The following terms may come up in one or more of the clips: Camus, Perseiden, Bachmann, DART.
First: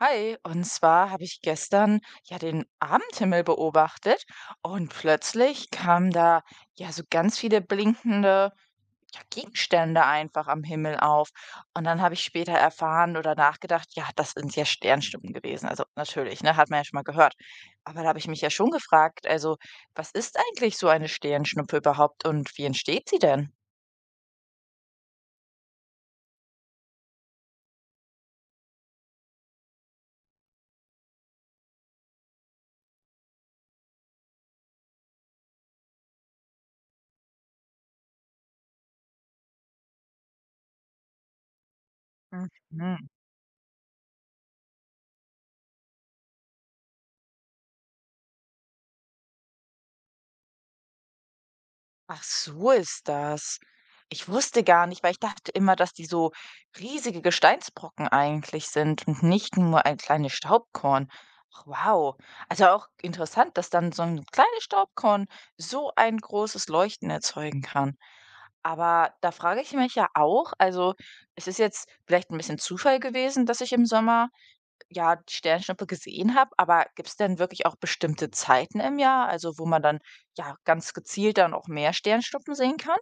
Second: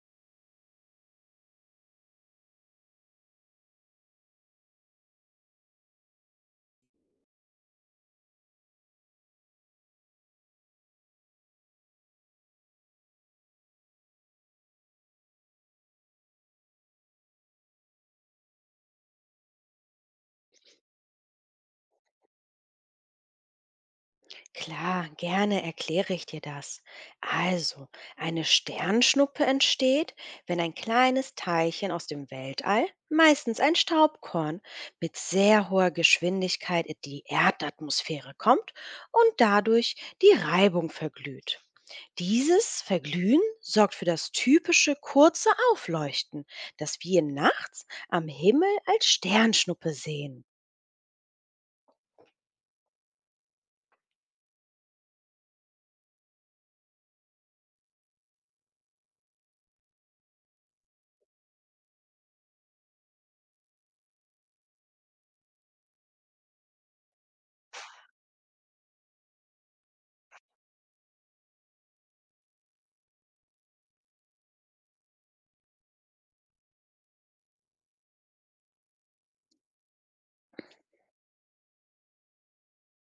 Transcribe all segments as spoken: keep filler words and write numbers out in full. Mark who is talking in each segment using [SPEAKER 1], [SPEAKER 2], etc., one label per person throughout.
[SPEAKER 1] Hi, und zwar habe ich gestern ja den Abendhimmel beobachtet und plötzlich kamen da ja so ganz viele blinkende, ja, Gegenstände einfach am Himmel auf. Und dann habe ich später erfahren oder nachgedacht, ja, das sind ja Sternschnuppen gewesen. Also natürlich, ne, hat man ja schon mal gehört. Aber da habe ich mich ja schon gefragt, also was ist eigentlich so eine Sternschnuppe überhaupt und wie entsteht sie denn?
[SPEAKER 2] Klar, gerne erkläre ich dir das. Also, eine Sternschnuppe entsteht, wenn ein kleines Teilchen aus dem Weltall, meistens ein Staubkorn, mit sehr hoher Geschwindigkeit in die Erdatmosphäre kommt und dadurch die Reibung verglüht. Dieses
[SPEAKER 1] Mhm.
[SPEAKER 2] Verglühen sorgt für das typische kurze Aufleuchten, das wir nachts am Himmel als Sternschnuppe sehen.
[SPEAKER 1] Ach, so ist das. Ich wusste gar nicht, weil ich dachte immer, dass die so riesige Gesteinsbrocken eigentlich sind und nicht nur ein kleines Staubkorn. Ach, wow. Also auch interessant, dass dann so ein kleines Staubkorn so ein großes Leuchten erzeugen kann. Aber da frage ich mich ja auch, also es ist jetzt vielleicht ein bisschen Zufall gewesen, dass ich im Sommer, ja, die Sternschnuppe gesehen habe, aber gibt's denn wirklich auch bestimmte Zeiten im Jahr, also wo man dann ja ganz gezielt dann auch mehr Sternschnuppen sehen kann?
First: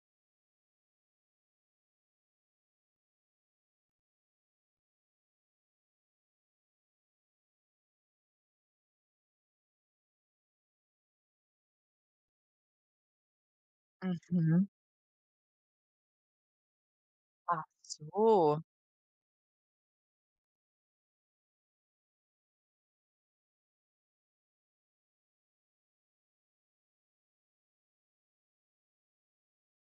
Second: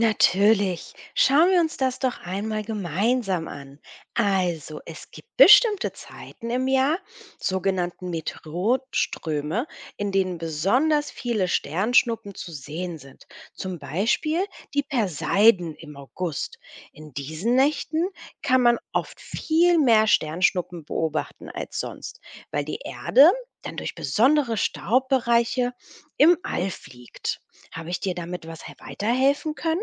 [SPEAKER 2] Natürlich. Schauen wir uns das doch einmal gemeinsam an. Also, es gibt bestimmte Zeiten im Jahr, sogenannten Meteorströme, in denen besonders viele Sternschnuppen zu sehen sind. Zum Beispiel
[SPEAKER 1] Mhm.
[SPEAKER 2] die Perseiden im August. In diesen
[SPEAKER 1] Ach
[SPEAKER 2] Nächten kann
[SPEAKER 1] so.
[SPEAKER 2] man oft viel mehr Sternschnuppen beobachten als sonst, weil die Erde dann durch besondere Staubbereiche im All fliegt. Habe ich dir damit was he- weiterhelfen können?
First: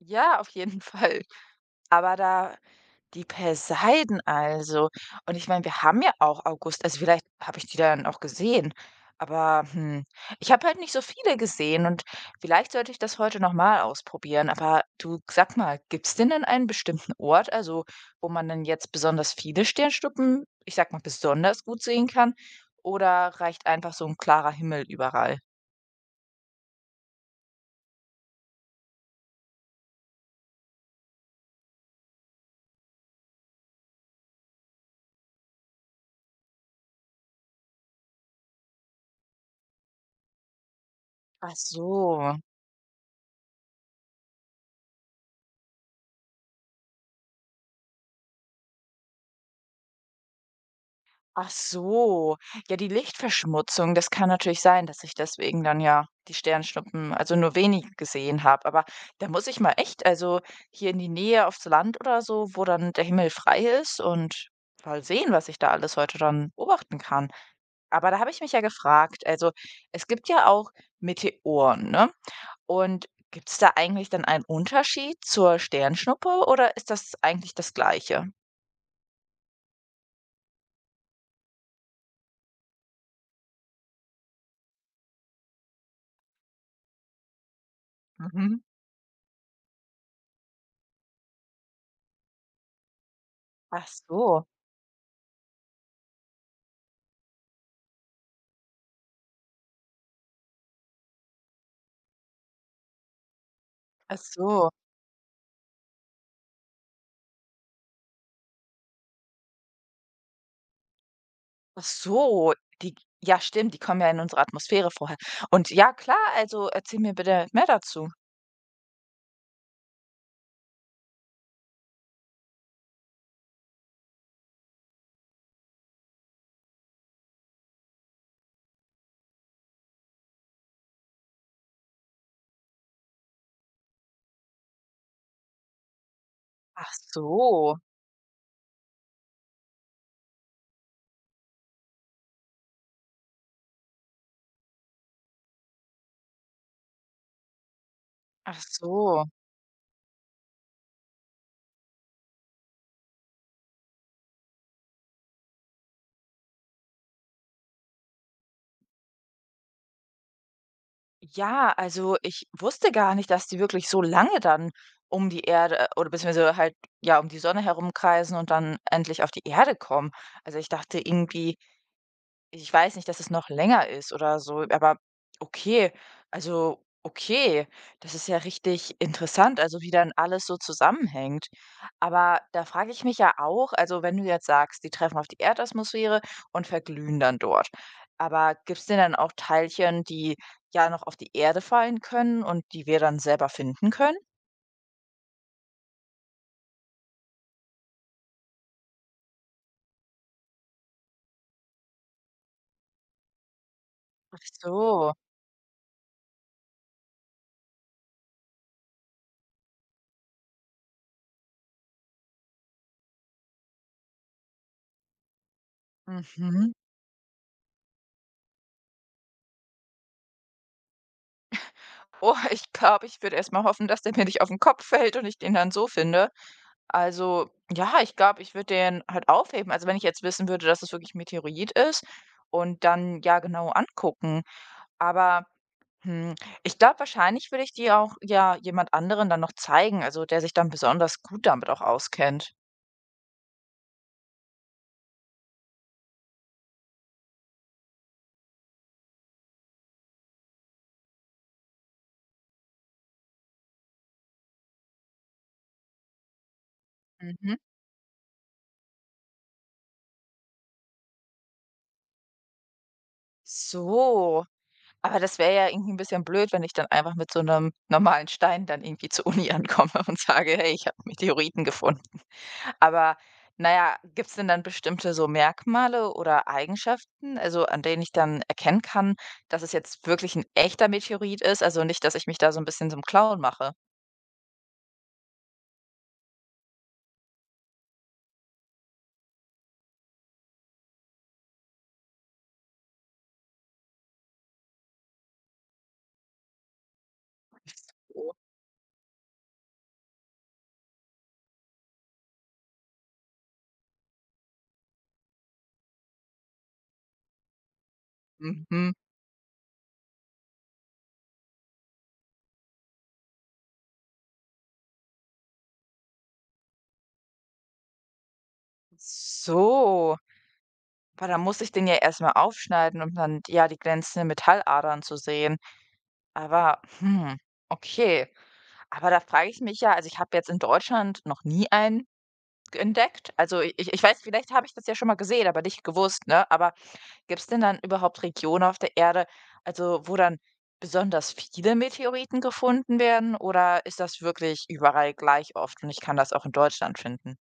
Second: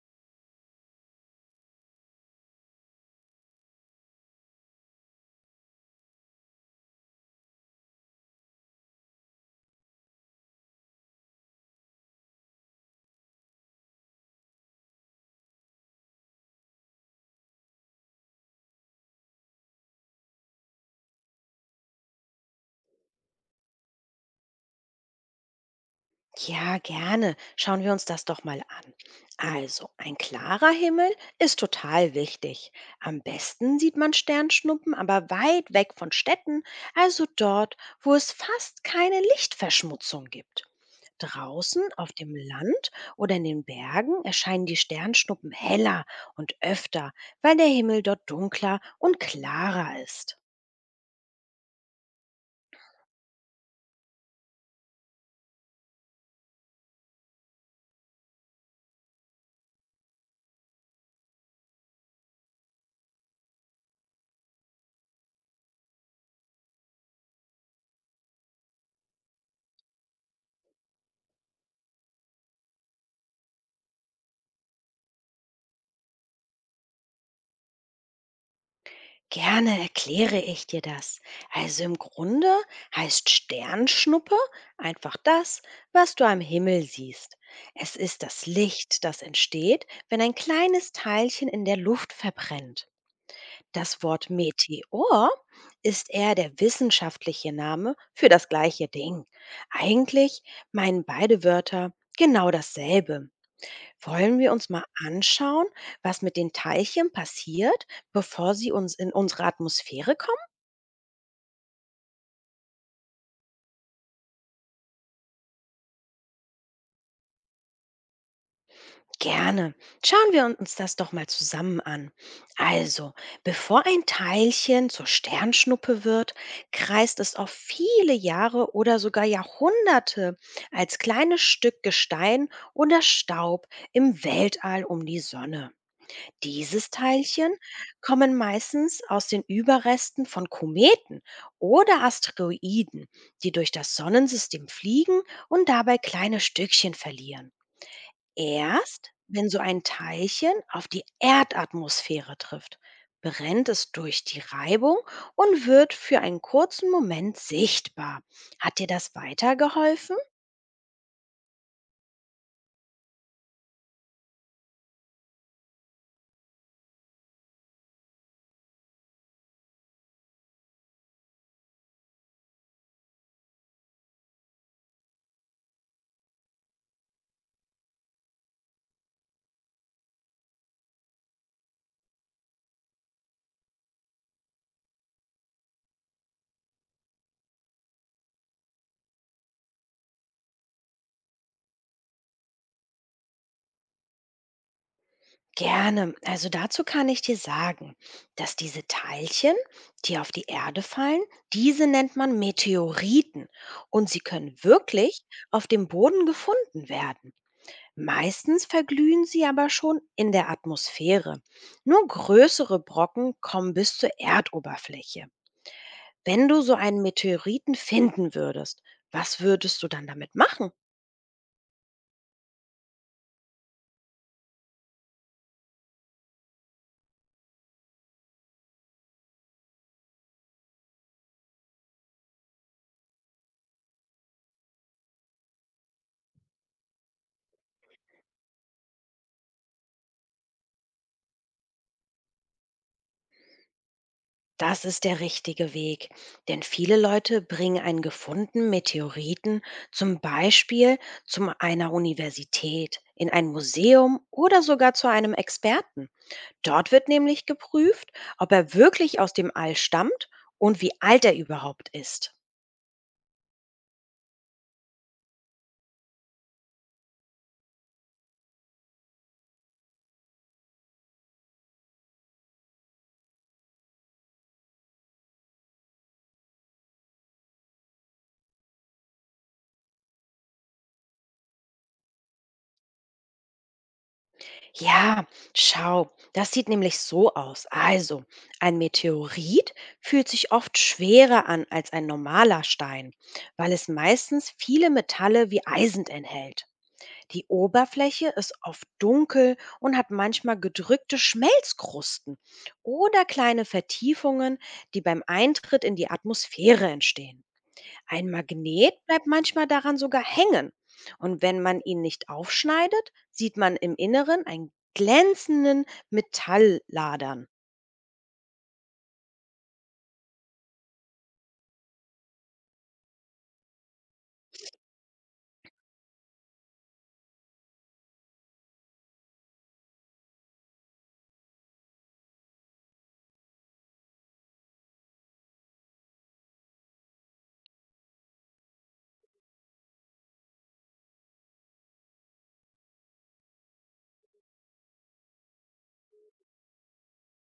[SPEAKER 1] Ja, auf jeden Fall. Aber da, die Poseiden also. Und ich meine, wir haben ja auch August, also vielleicht habe ich die dann auch gesehen, aber, hm, ich habe halt nicht so viele gesehen und vielleicht sollte ich das heute noch mal ausprobieren. Aber du, sag mal, gibt's denn dann einen bestimmten Ort, also wo man dann jetzt besonders viele Sternschnuppen, ich sag mal, besonders gut sehen kann? Oder reicht einfach so ein klarer Himmel überall?
[SPEAKER 2] Ja, gerne. Schauen wir uns das doch mal an. Also, ein klarer Himmel ist total wichtig. Am besten sieht man Sternschnuppen, aber weit weg von Städten, also dort, wo es fast keine Lichtverschmutzung gibt.
[SPEAKER 1] Ach
[SPEAKER 2] Draußen auf dem
[SPEAKER 1] so.
[SPEAKER 2] Land oder in den Bergen erscheinen die Sternschnuppen heller und öfter, weil der Himmel dort dunkler und klarer ist.
[SPEAKER 1] Ach so. Ja, die Lichtverschmutzung, das kann natürlich sein, dass ich deswegen dann ja die Sternschnuppen, also nur wenig gesehen habe. Aber da muss ich mal echt, also hier in die Nähe aufs Land oder so, wo dann der Himmel frei ist und mal sehen, was ich da alles heute dann beobachten kann. Aber da habe ich mich ja gefragt, also es gibt ja auch Meteoren, ne? Und gibt es da eigentlich dann einen Unterschied zur Sternschnuppe oder ist das eigentlich das Gleiche?
[SPEAKER 2] Gerne erkläre ich dir das. Also im Grunde heißt Sternschnuppe einfach das, was du am Himmel siehst. Es ist das
[SPEAKER 1] Mhm.
[SPEAKER 2] Licht, das entsteht, wenn ein kleines Teilchen in der Luft verbrennt.
[SPEAKER 1] Ach
[SPEAKER 2] Das Wort
[SPEAKER 1] so,
[SPEAKER 2] Meteor ist eher der wissenschaftliche Name für das gleiche Ding. Eigentlich meinen beide Wörter genau dasselbe.
[SPEAKER 1] ach
[SPEAKER 2] Wollen wir uns
[SPEAKER 1] so.
[SPEAKER 2] mal anschauen, was mit den Teilchen passiert, bevor sie uns in unsere Atmosphäre kommen?
[SPEAKER 1] Ach so, die, ja stimmt, die kommen ja in unsere Atmosphäre vorher. Und ja klar, also erzähl mir bitte mehr dazu.
[SPEAKER 2] Gerne. Schauen wir uns das doch mal zusammen an. Also, bevor ein Teilchen zur Sternschnuppe wird, kreist es auf viele Jahre oder sogar Jahrhunderte als kleines Stück Gestein oder Staub im Weltall um die Sonne. Dieses
[SPEAKER 1] Ach
[SPEAKER 2] Teilchen
[SPEAKER 1] so,
[SPEAKER 2] kommen meistens aus den Überresten von Kometen oder Asteroiden, die durch das Sonnensystem fliegen und dabei kleine Stückchen verlieren.
[SPEAKER 1] ach
[SPEAKER 2] Erst
[SPEAKER 1] so.
[SPEAKER 2] wenn so ein Teilchen auf die Erdatmosphäre trifft, brennt es durch die Reibung und wird für einen kurzen Moment sichtbar. Hat dir das weitergeholfen?
[SPEAKER 1] Ja, also ich wusste gar nicht, dass die wirklich so lange dann um die Erde äh, oder beziehungsweise halt ja um die Sonne herumkreisen und dann endlich auf die Erde kommen. Also ich dachte irgendwie, ich weiß nicht, dass es noch länger ist oder so, aber okay. Also, okay, das ist ja richtig interessant, also wie dann alles so zusammenhängt. Aber da frage ich mich ja auch, also wenn du jetzt sagst, die treffen auf die Erdatmosphäre und verglühen dann dort. Aber gibt es denn dann auch Teilchen, die ja noch auf die Erde fallen können und die wir dann selber finden können?
[SPEAKER 2] Gerne. Also dazu kann ich dir sagen, dass diese Teilchen, die auf die Erde fallen, diese nennt man Meteoriten und sie
[SPEAKER 1] Ach
[SPEAKER 2] können
[SPEAKER 1] so.
[SPEAKER 2] wirklich auf dem Boden gefunden werden. Meistens verglühen sie aber schon in der Atmosphäre. Nur größere Brocken kommen bis zur Erdoberfläche. Wenn du
[SPEAKER 1] Mhm.
[SPEAKER 2] so einen Meteoriten finden würdest, was würdest du dann damit machen?
[SPEAKER 1] Oh, ich glaube, ich würde erst mal hoffen, dass der mir nicht auf den Kopf fällt und ich den dann so finde. Also, ja, ich glaube, ich würde den halt aufheben. Also, wenn ich jetzt wissen würde, dass es wirklich 'n Meteorit ist und dann, ja, genau angucken. Aber, hm, ich glaube, wahrscheinlich würde ich die auch, ja, jemand anderen dann noch zeigen, also, der sich dann besonders gut damit auch auskennt.
[SPEAKER 2] Das ist der richtige Weg, denn viele Leute bringen einen gefundenen Meteoriten zum Beispiel zu einer Universität, in ein Museum oder sogar zu einem Experten. Dort wird nämlich
[SPEAKER 1] Mhm.
[SPEAKER 2] geprüft, ob er wirklich aus dem All stammt und wie alt er überhaupt ist.
[SPEAKER 1] So, aber das wäre ja irgendwie ein bisschen blöd, wenn ich dann einfach mit so einem normalen Stein dann irgendwie zur Uni ankomme und sage: „Hey, ich habe Meteoriten gefunden." Aber naja, ja, gibt's denn dann bestimmte so Merkmale oder Eigenschaften, also an denen ich dann erkennen kann, dass es jetzt wirklich ein echter Meteorit ist? Also nicht, dass ich mich da so ein bisschen zum Clown mache.
[SPEAKER 2] Ja, schau, das sieht nämlich so aus. Also, ein Meteorit fühlt sich oft schwerer an als ein normaler Stein, weil es meistens viele Metalle wie Eisen enthält. Die Oberfläche
[SPEAKER 1] Oh,
[SPEAKER 2] ist oft dunkel und hat manchmal gedrückte Schmelzkrusten oder kleine Vertiefungen, die beim Eintritt in die Atmosphäre entstehen. Ein
[SPEAKER 1] mhm.
[SPEAKER 2] Magnet bleibt manchmal daran sogar hängen. Und wenn man ihn nicht aufschneidet, sieht man im Inneren einen glänzenden Metallladern.
[SPEAKER 1] So, aber dann muss ich den ja erst mal aufschneiden, um dann, ja, die glänzenden Metalladern zu sehen. Aber, hm, okay. Aber da frage ich mich ja, also ich habe jetzt in Deutschland noch nie einen entdeckt. Also ich ich weiß, vielleicht habe ich das ja schon mal gesehen, aber nicht gewusst, ne? Aber gibt es denn dann überhaupt Regionen auf der Erde, also wo dann besonders viele Meteoriten gefunden werden oder ist das wirklich überall gleich oft und ich kann das auch in Deutschland finden?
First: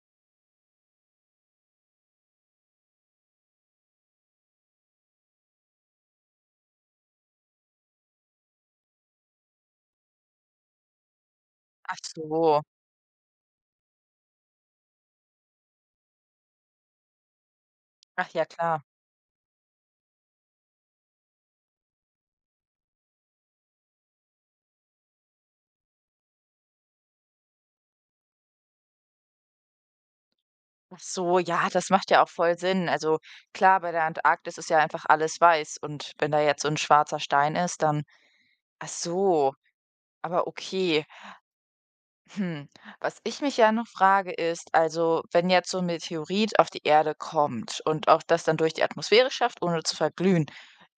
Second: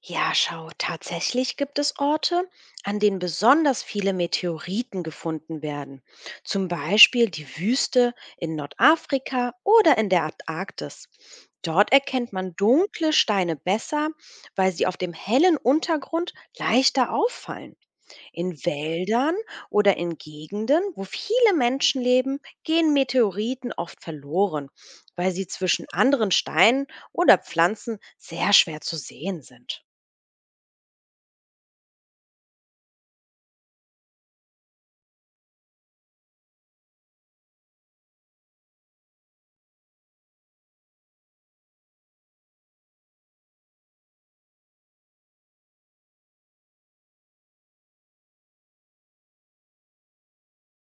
[SPEAKER 2] Ja, schau, tatsächlich gibt es Orte, an denen besonders viele Meteoriten gefunden werden. Zum Beispiel die Wüste in Nordafrika oder in der Antarktis. Dort
[SPEAKER 1] Ach
[SPEAKER 2] erkennt man
[SPEAKER 1] so.
[SPEAKER 2] dunkle Steine besser, weil sie auf dem hellen Untergrund leichter auffallen.
[SPEAKER 1] Ach ja,
[SPEAKER 2] In
[SPEAKER 1] klar.
[SPEAKER 2] Wäldern oder in Gegenden, wo viele Menschen leben, gehen Meteoriten oft verloren, weil sie zwischen anderen Steinen oder Pflanzen sehr schwer zu sehen sind.
[SPEAKER 1] Ach so, ja, das macht ja auch voll Sinn. Also klar, bei der Antarktis ist ja einfach alles weiß und wenn da jetzt so ein schwarzer Stein ist, dann ach so, aber okay. Hm, Was ich mich ja noch frage, ist, also, wenn jetzt so ein Meteorit auf die Erde kommt und auch das dann durch die Atmosphäre schafft, ohne zu verglühen,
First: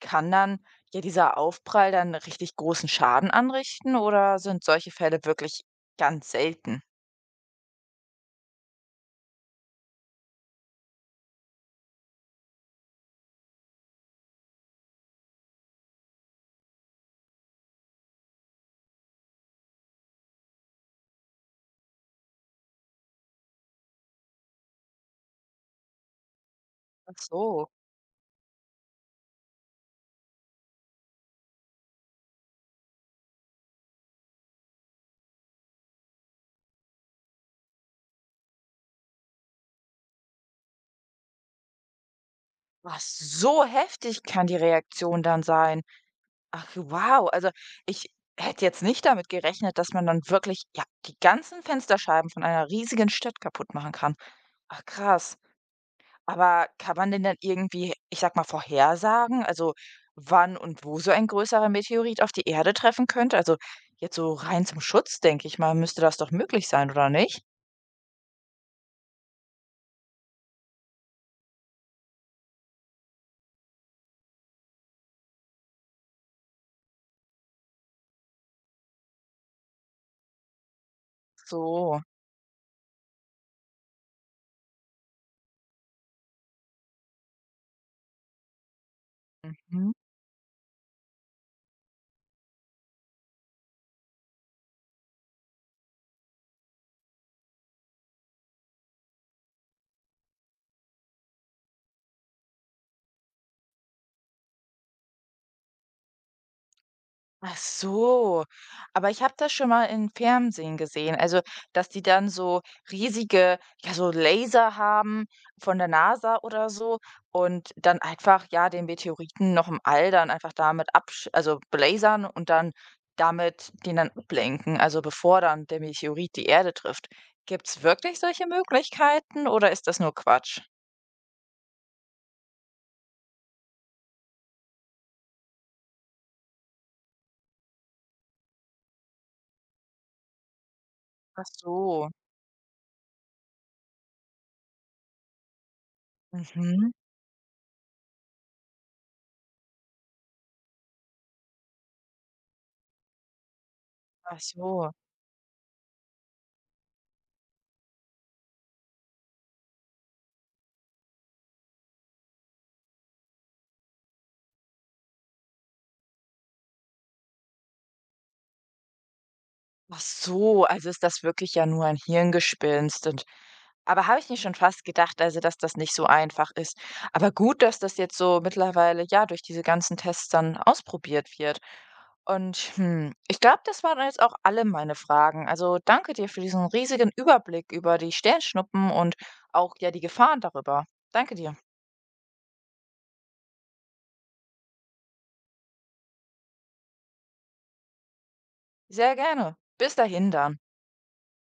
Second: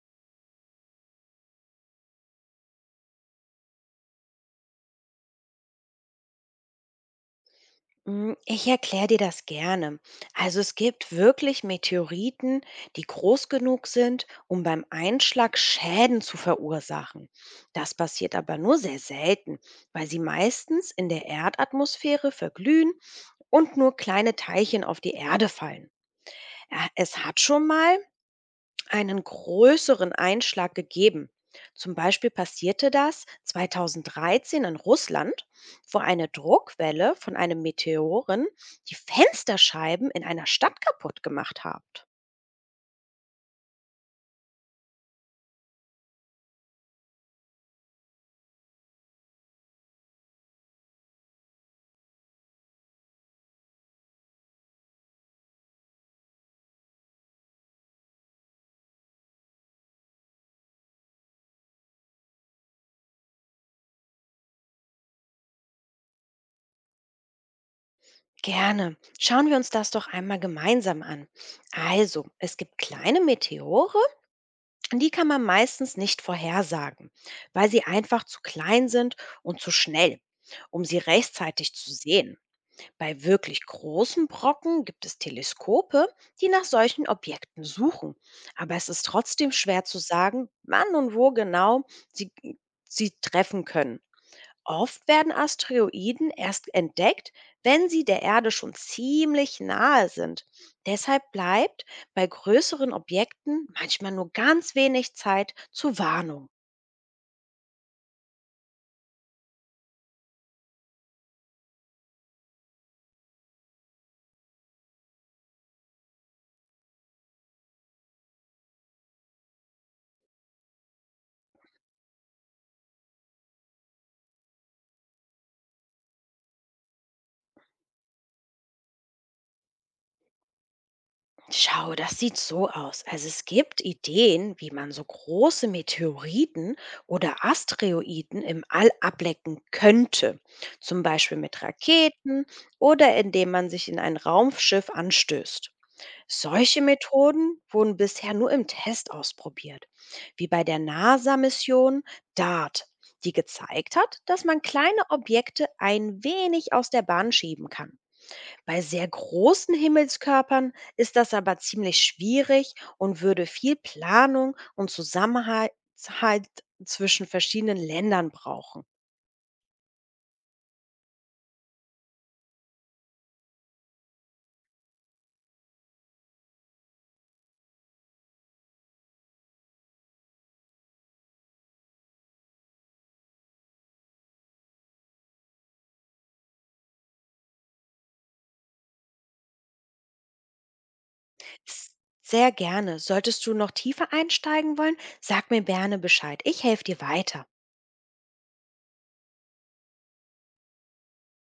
[SPEAKER 1] kann dann ja dieser Aufprall dann richtig großen Schaden anrichten oder sind solche Fälle wirklich ganz selten?
[SPEAKER 2] Mm, Ich erkläre dir das gerne. Also es gibt wirklich Meteoriten, die groß genug sind, um beim Einschlag Schäden zu verursachen. Das passiert aber nur sehr selten, weil sie meistens in der Erdatmosphäre verglühen und nur kleine Teilchen auf die Erde fallen. Ä-
[SPEAKER 1] Ach
[SPEAKER 2] Es hat schon
[SPEAKER 1] so.
[SPEAKER 2] mal einen größeren Einschlag gegeben. Zum Beispiel passierte das zweitausenddreizehn in Russland, wo eine Druckwelle von einem Meteoren die Fensterscheiben in einer Stadt kaputt gemacht hat.
[SPEAKER 1] Was, so heftig kann die Reaktion dann sein. Ach, wow. Also, ich hätte jetzt nicht damit gerechnet, dass man dann wirklich, ja, die ganzen Fensterscheiben von einer riesigen Stadt kaputt machen kann. Ach, krass. Aber kann man denn dann irgendwie, ich sag mal, vorhersagen, also wann und wo so ein größerer Meteorit auf die Erde treffen könnte? Also jetzt so rein zum Schutz, denke ich mal, müsste das doch möglich sein, oder nicht?
[SPEAKER 2] Gerne. Schauen wir uns das doch einmal gemeinsam an. Also, es gibt kleine Meteore, die kann man meistens nicht vorhersagen, weil sie einfach zu klein sind und zu schnell, um sie rechtzeitig zu
[SPEAKER 1] So.
[SPEAKER 2] sehen. Bei wirklich großen Brocken gibt es Teleskope, die nach solchen Objekten suchen. Aber es ist trotzdem schwer
[SPEAKER 1] Mhm.
[SPEAKER 2] zu sagen, wann und wo genau sie, sie treffen können. Oft werden Asteroiden erst entdeckt, wenn sie der Erde schon ziemlich nahe sind. Deshalb bleibt bei größeren Objekten manchmal nur ganz wenig Zeit zur Warnung.
[SPEAKER 1] Ach so, aber ich habe das schon mal im Fernsehen gesehen. Also, dass die dann so riesige, ja, so Laser haben von der N A S A oder so und dann einfach, ja, den Meteoriten noch im All dann einfach damit absch also belasern und dann damit den dann ablenken, also bevor dann der Meteorit die Erde trifft. Gibt es wirklich solche Möglichkeiten oder ist das nur Quatsch?
[SPEAKER 2] Schau, das sieht so aus. Also es gibt Ideen, wie man so große Meteoriten oder Asteroiden im All ablecken könnte. Zum Beispiel
[SPEAKER 1] Ach
[SPEAKER 2] mit
[SPEAKER 1] so,
[SPEAKER 2] Raketen oder indem man sich in ein Raumschiff anstößt. Solche
[SPEAKER 1] mhm.
[SPEAKER 2] Methoden wurden bisher nur im Test ausprobiert, wie bei der NASA-Mission DART, die gezeigt hat,
[SPEAKER 1] Ach
[SPEAKER 2] dass man
[SPEAKER 1] so.
[SPEAKER 2] kleine Objekte ein wenig aus der Bahn schieben kann. Bei sehr großen Himmelskörpern ist das aber ziemlich schwierig und würde viel Planung und Zusammenhalt zwischen verschiedenen Ländern brauchen.
[SPEAKER 1] Ach so, also ist das wirklich ja nur ein Hirngespinst und aber habe ich mir schon fast gedacht, also dass das nicht so einfach ist. Aber gut, dass das jetzt so mittlerweile, ja, durch diese ganzen Tests dann ausprobiert wird. Und hm, ich glaube, das waren jetzt auch alle meine Fragen. Also danke dir für diesen riesigen Überblick über die Sternschnuppen und auch ja die Gefahren darüber. Danke dir.
[SPEAKER 2] S- Sehr gerne. Solltest du noch tiefer einsteigen wollen, sag mir gerne Bescheid. Ich helfe dir weiter.
[SPEAKER 1] Sehr gerne. Bis dahin dann.